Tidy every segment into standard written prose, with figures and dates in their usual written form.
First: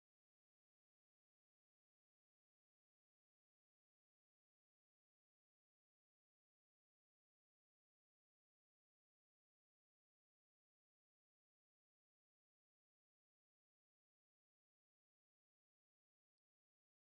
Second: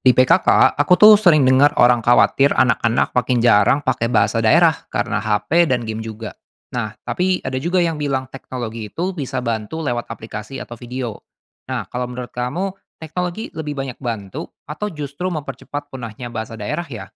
Di PKK, aku tuh sering dengar orang khawatir anak-anak makin jarang pakai bahasa daerah karena HP dan game juga. Nah, tapi ada juga yang bilang teknologi itu bisa bantu lewat aplikasi atau video. Nah, kalau menurut kamu, teknologi lebih banyak bantu atau justru mempercepat punahnya bahasa daerah ya?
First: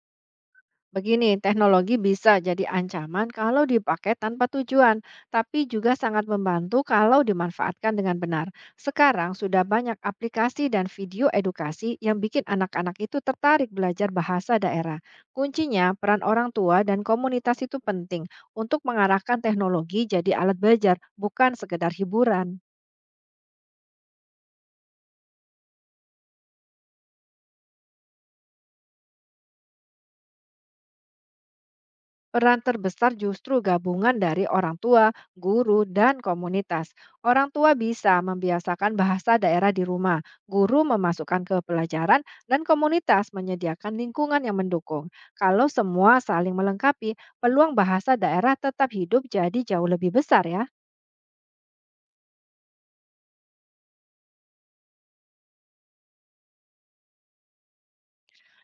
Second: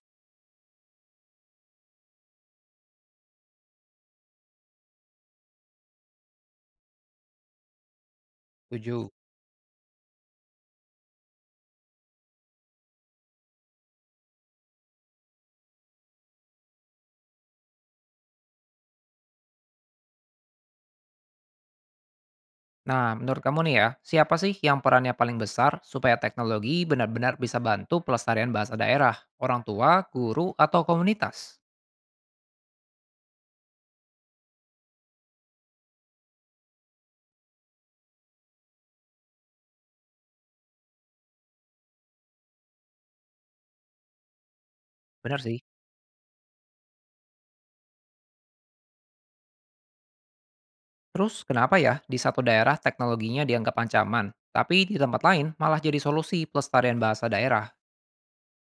Begini, teknologi bisa jadi ancaman kalau dipakai tanpa tujuan, tapi juga sangat membantu kalau dimanfaatkan dengan benar. Tujuh. Sekarang sudah banyak aplikasi dan video edukasi yang bikin anak-anak itu tertarik belajar bahasa daerah. Kuncinya, peran orang tua dan komunitas itu penting untuk mengarahkan teknologi jadi alat belajar, bukan sekedar hiburan. Nah, menurut kamu nih ya, siapa sih yang perannya paling besar supaya teknologi benar-benar bisa bantu pelestarian bahasa daerah? Orang tua, guru, atau komunitas? Peran terbesar justru gabungan dari orang tua, guru, dan komunitas. Orang tua bisa membiasakan bahasa daerah di rumah, guru memasukkan ke pelajaran, dan komunitas menyediakan lingkungan yang mendukung. Benar sih. Kalau semua saling melengkapi, peluang bahasa daerah tetap hidup jadi jauh lebih besar ya. Terus kenapa ya di satu daerah teknologinya dianggap ancaman, tapi di tempat lain malah jadi solusi pelestarian bahasa daerah?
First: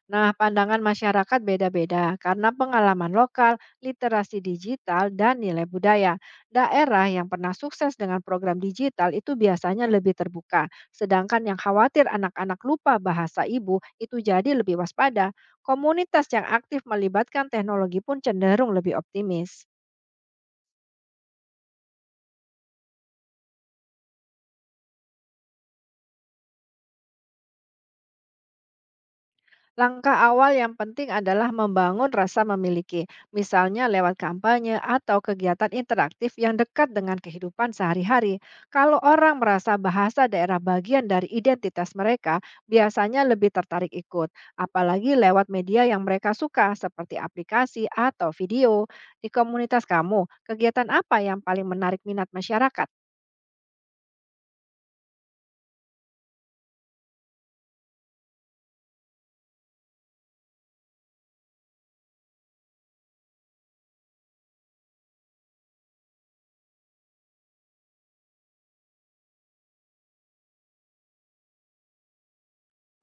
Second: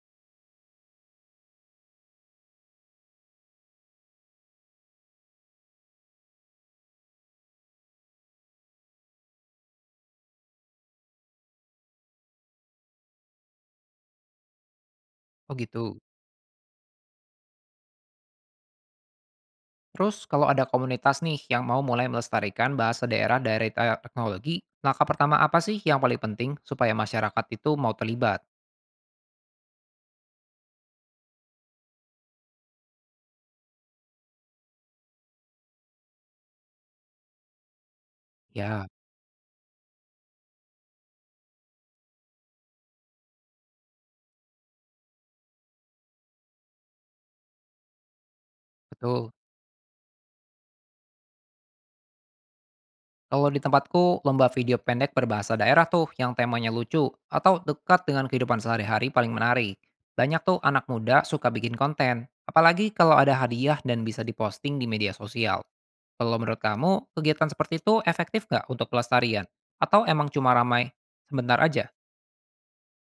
Nah, pandangan masyarakat beda-beda karena pengalaman lokal, literasi digital, dan nilai budaya. Daerah yang pernah sukses dengan program digital itu biasanya lebih terbuka, sedangkan yang khawatir anak-anak lupa bahasa ibu itu jadi lebih waspada. Oh gitu. Komunitas yang aktif melibatkan teknologi pun cenderung lebih optimis. Terus kalau ada komunitas nih yang mau mulai melestarikan bahasa daerah dari teknologi, langkah pertama apa sih yang paling penting supaya masyarakat itu mau terlibat? Langkah awal yang penting adalah membangun rasa memiliki, misalnya lewat kampanye atau kegiatan interaktif yang dekat dengan kehidupan sehari-hari. Ya, Kalau orang merasa bahasa daerah bagian dari identitas mereka, biasanya lebih tertarik ikut, apalagi lewat media yang mereka suka, seperti aplikasi atau video. Di betul. komunitas kamu, kegiatan apa yang paling menarik minat masyarakat? Kalau di tempatku, lomba video pendek berbahasa daerah tuh yang temanya lucu atau dekat dengan kehidupan sehari-hari paling menarik. Banyak tuh anak muda suka bikin konten, apalagi kalau ada hadiah dan bisa diposting di media sosial. Kalau menurut kamu, kegiatan seperti itu efektif nggak untuk pelestarian? Atau emang cuma ramai sebentar aja?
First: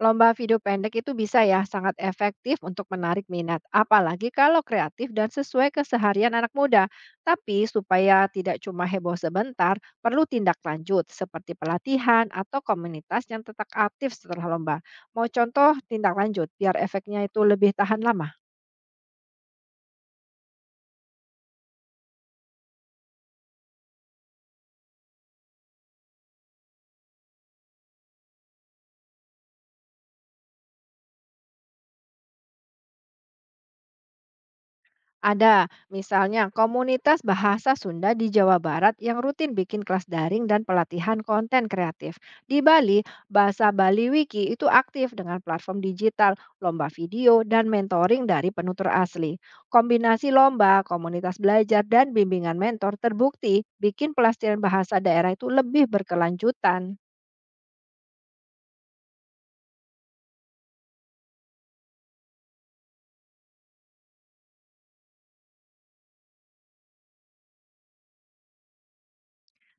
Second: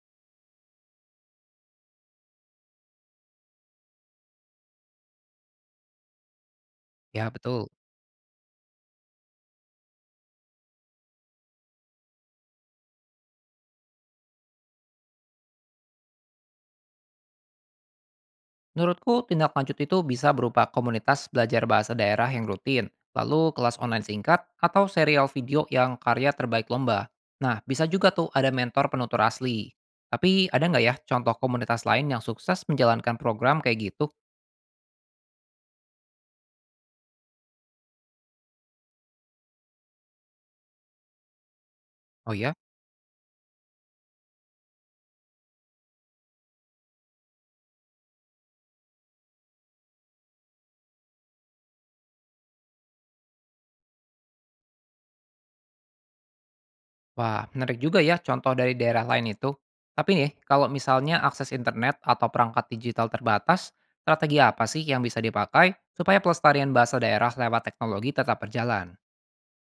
Lomba video pendek itu bisa ya sangat efektif untuk menarik minat, apalagi kalau kreatif dan sesuai keseharian anak muda. Ya, Tapi betul. supaya tidak cuma heboh sebentar, perlu tindak lanjut seperti pelatihan atau komunitas yang tetap aktif setelah lomba. Mau contoh tindak lanjut biar efeknya itu lebih tahan lama? Menurutku, tindak lanjut itu bisa berupa komunitas belajar bahasa daerah yang rutin, lalu kelas online singkat, atau serial video yang karya terbaik lomba. Nah, bisa juga tuh ada mentor penutur asli. Tapi ada nggak ya contoh komunitas lain yang sukses menjalankan program kayak gitu? Ada, misalnya komunitas bahasa Sunda di Jawa Barat yang rutin bikin kelas daring dan pelatihan konten kreatif. Oh ya. Di Bali, Bahasa Bali Wiki itu aktif dengan platform digital, lomba video, dan mentoring dari penutur asli. Kombinasi lomba, komunitas belajar, dan bimbingan mentor terbukti bikin pelestarian bahasa daerah itu lebih berkelanjutan. Wah, menarik juga ya contoh dari daerah lain itu. Tapi nih, kalau misalnya akses internet atau perangkat digital terbatas, strategi apa sih yang bisa dipakai supaya pelestarian bahasa daerah lewat teknologi tetap berjalan?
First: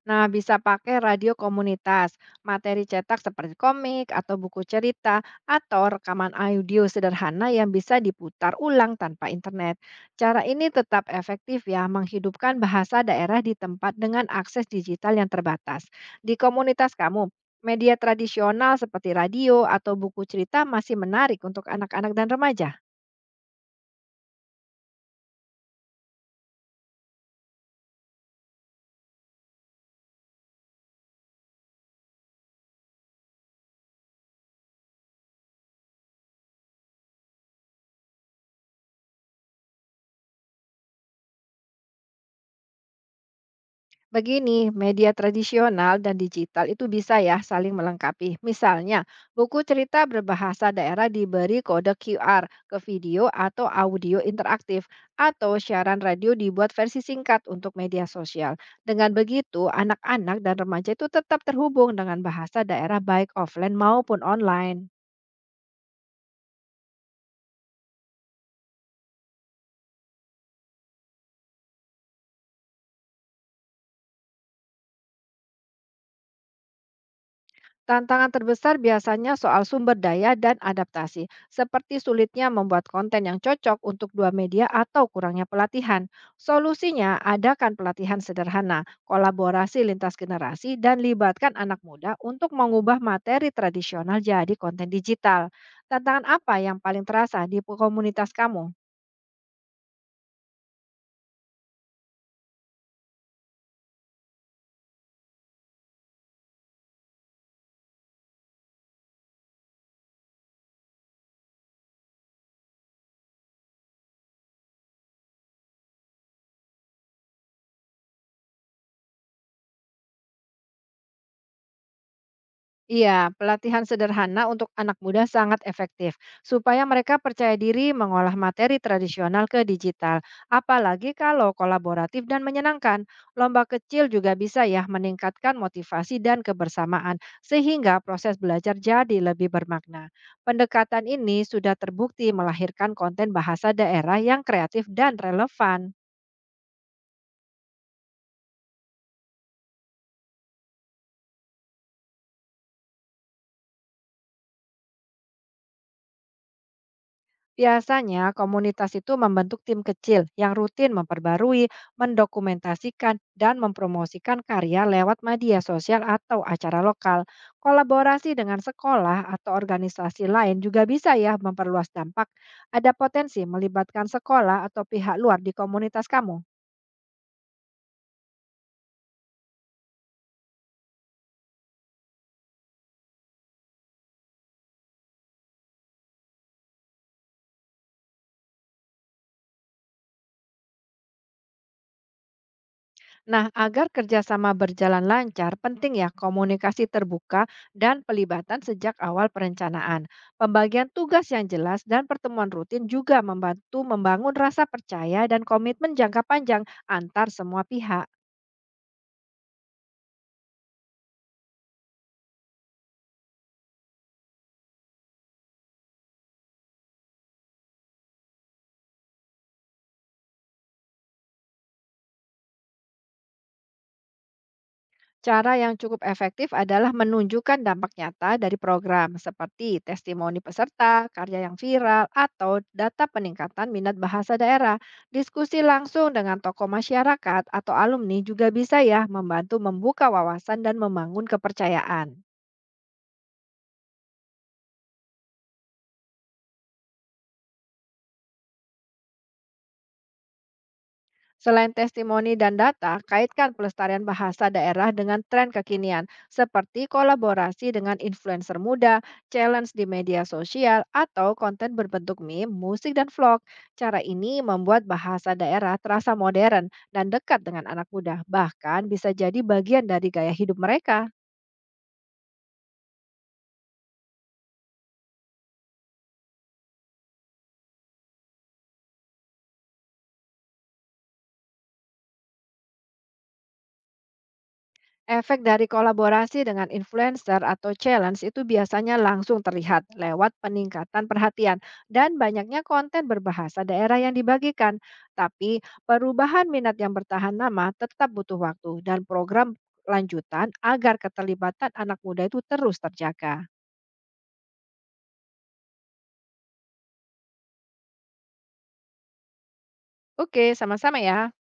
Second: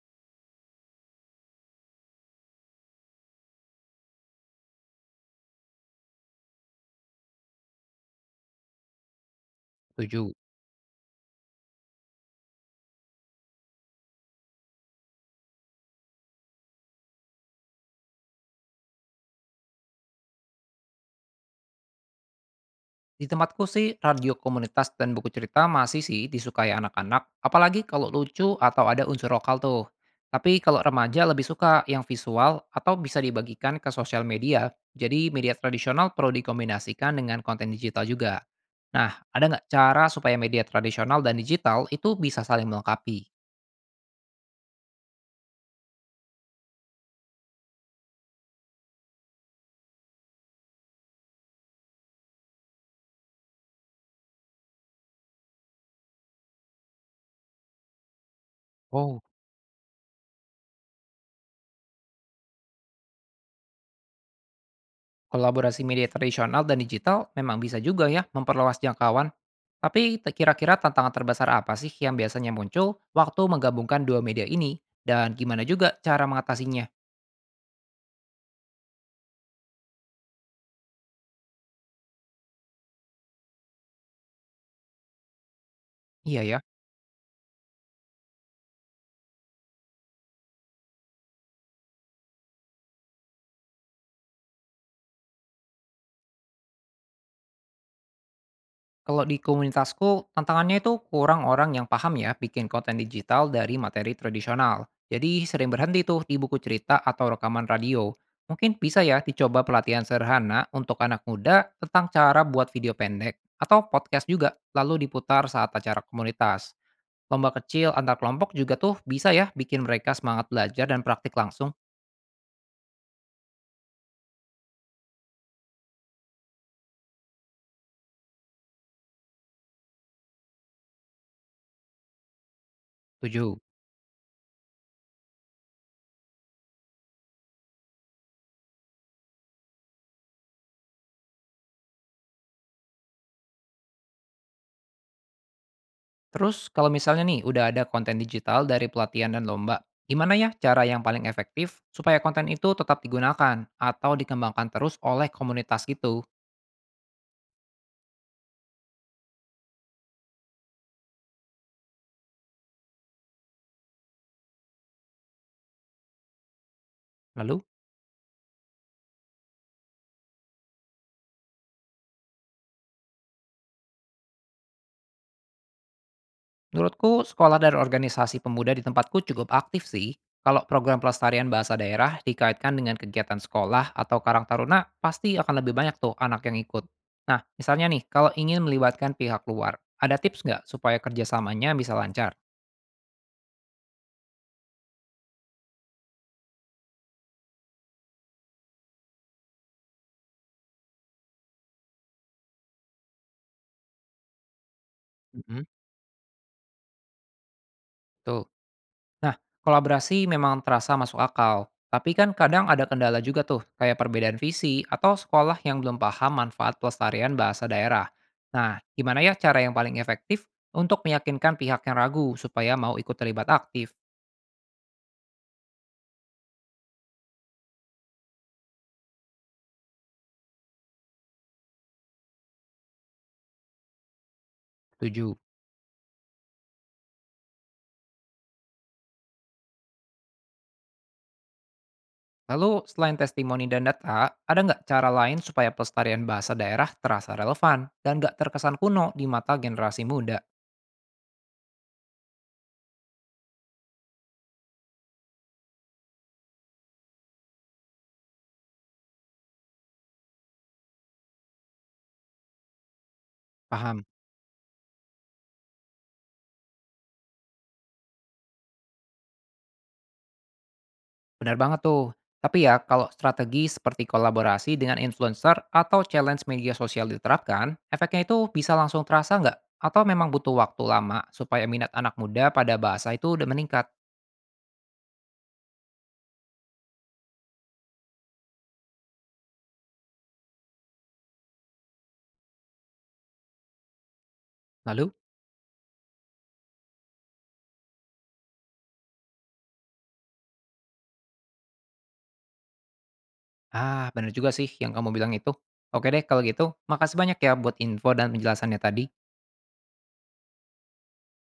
Nah, bisa pakai radio komunitas, materi cetak seperti komik atau buku cerita, atau rekaman audio sederhana yang bisa diputar ulang tanpa internet. Setuju. Cara ini tetap efektif ya, menghidupkan bahasa daerah di tempat dengan akses digital yang terbatas. Di komunitas kamu, media tradisional seperti radio atau buku cerita masih menarik untuk anak-anak dan remaja. Di tempatku sih, radio komunitas dan buku cerita masih sih disukai anak-anak, apalagi kalau lucu atau ada unsur lokal tuh. Tapi kalau remaja lebih suka yang visual atau bisa dibagikan ke sosial media, jadi media tradisional perlu dikombinasikan dengan konten digital juga. Nah, ada nggak cara supaya media tradisional dan digital itu bisa saling melengkapi? Begini, media tradisional dan digital itu bisa ya saling melengkapi. Misalnya, buku cerita berbahasa daerah diberi kode QR ke video atau audio interaktif, atau siaran radio dibuat versi singkat untuk media sosial. Dengan Oh. begitu, anak-anak dan remaja itu tetap terhubung dengan bahasa daerah baik offline maupun online. Kolaborasi media tradisional dan digital memang bisa juga ya memperluas jangkauan. Tapi kira-kira tantangan terbesar apa sih yang biasanya muncul waktu menggabungkan dua media ini? Dan gimana juga cara mengatasinya? Tantangan terbesar biasanya soal sumber daya dan adaptasi, seperti sulitnya membuat konten yang cocok untuk dua media atau kurangnya pelatihan. Iya ya, Solusinya, adakan pelatihan sederhana, kolaborasi lintas generasi, dan libatkan anak muda untuk mengubah materi tradisional jadi konten digital. Tantangan apa yang paling terasa di komunitas kamu? kalau di komunitasku tantangannya itu kurang orang yang paham ya bikin konten digital dari materi tradisional. Jadi sering berhenti tuh di buku cerita atau rekaman radio. Mungkin bisa ya dicoba pelatihan sederhana untuk anak muda tentang cara buat video pendek atau podcast juga lalu diputar saat acara komunitas. Lomba kecil antar kelompok juga tuh bisa ya bikin mereka semangat belajar dan praktik langsung. Iya, pelatihan sederhana untuk anak muda sangat efektif supaya mereka percaya diri mengolah materi tradisional ke digital, apalagi kalau kolaboratif dan menyenangkan. Tujuh. Lomba kecil juga bisa ya meningkatkan motivasi dan kebersamaan sehingga proses belajar jadi lebih bermakna. Pendekatan ini sudah terbukti melahirkan konten bahasa daerah yang kreatif dan relevan. Terus kalau misalnya nih udah ada konten digital dari pelatihan dan lomba, gimana ya cara yang paling efektif supaya konten itu tetap digunakan atau dikembangkan terus oleh komunitas itu? Biasanya, komunitas itu membentuk tim kecil yang rutin memperbarui, mendokumentasikan, dan mempromosikan karya lewat media sosial atau acara lokal. Lalu? Kolaborasi dengan sekolah atau organisasi lain juga bisa ya memperluas dampak. Ada potensi melibatkan sekolah atau pihak luar di komunitas kamu. Menurutku, sekolah dan organisasi pemuda di tempatku cukup aktif sih. Kalau program pelestarian bahasa daerah dikaitkan dengan kegiatan sekolah atau Karang Taruna, pasti akan lebih banyak tuh anak yang ikut. Nah, misalnya nih, kalau ingin melibatkan pihak luar, ada tips nggak supaya kerjasamanya bisa lancar? Nah, agar kerjasama berjalan lancar, penting ya komunikasi terbuka dan pelibatan sejak awal perencanaan. Pembagian tugas yang jelas dan pertemuan rutin juga membantu membangun rasa percaya dan Mhm. komitmen jangka panjang antar semua pihak. Tuh. Nah, kolaborasi memang terasa masuk akal, tapi kan kadang ada kendala juga tuh, kayak perbedaan visi atau sekolah yang belum paham manfaat pelestarian bahasa daerah. Nah, gimana ya cara yang paling efektif untuk meyakinkan pihak yang ragu supaya mau ikut terlibat aktif? Cara yang cukup efektif adalah menunjukkan dampak nyata dari program seperti testimoni peserta, karya yang viral, atau data peningkatan minat bahasa daerah. Setuju. Diskusi langsung dengan tokoh masyarakat atau alumni juga bisa ya membantu membuka wawasan dan membangun kepercayaan. Lalu, selain testimoni dan data, ada nggak cara lain supaya pelestarian bahasa daerah terasa relevan dan nggak terkesan kuno di mata generasi muda? Selain testimoni dan data, kaitkan pelestarian bahasa daerah dengan tren kekinian, seperti kolaborasi dengan influencer muda, challenge di media sosial, atau konten berbentuk meme, musik, dan vlog. Cara Paham? ini membuat bahasa daerah terasa modern dan dekat dengan anak muda, bahkan bisa jadi bagian dari gaya hidup mereka. Benar banget tuh. Tapi ya, kalau strategi seperti kolaborasi dengan influencer atau challenge media sosial diterapkan, efeknya itu bisa langsung terasa nggak? Atau memang butuh waktu lama supaya minat anak muda pada bahasa itu udah meningkat? Efek dari kolaborasi dengan influencer atau challenge itu biasanya langsung terlihat lewat peningkatan perhatian dan banyaknya konten berbahasa daerah yang dibagikan. Lalu? Tapi perubahan minat yang bertahan lama tetap butuh waktu dan program lanjutan agar keterlibatan anak muda itu terus terjaga. Ah, benar juga sih yang kamu bilang itu. Oke deh, kalau gitu, makasih banyak ya buat info dan penjelasannya tadi. Oke, sama-sama ya.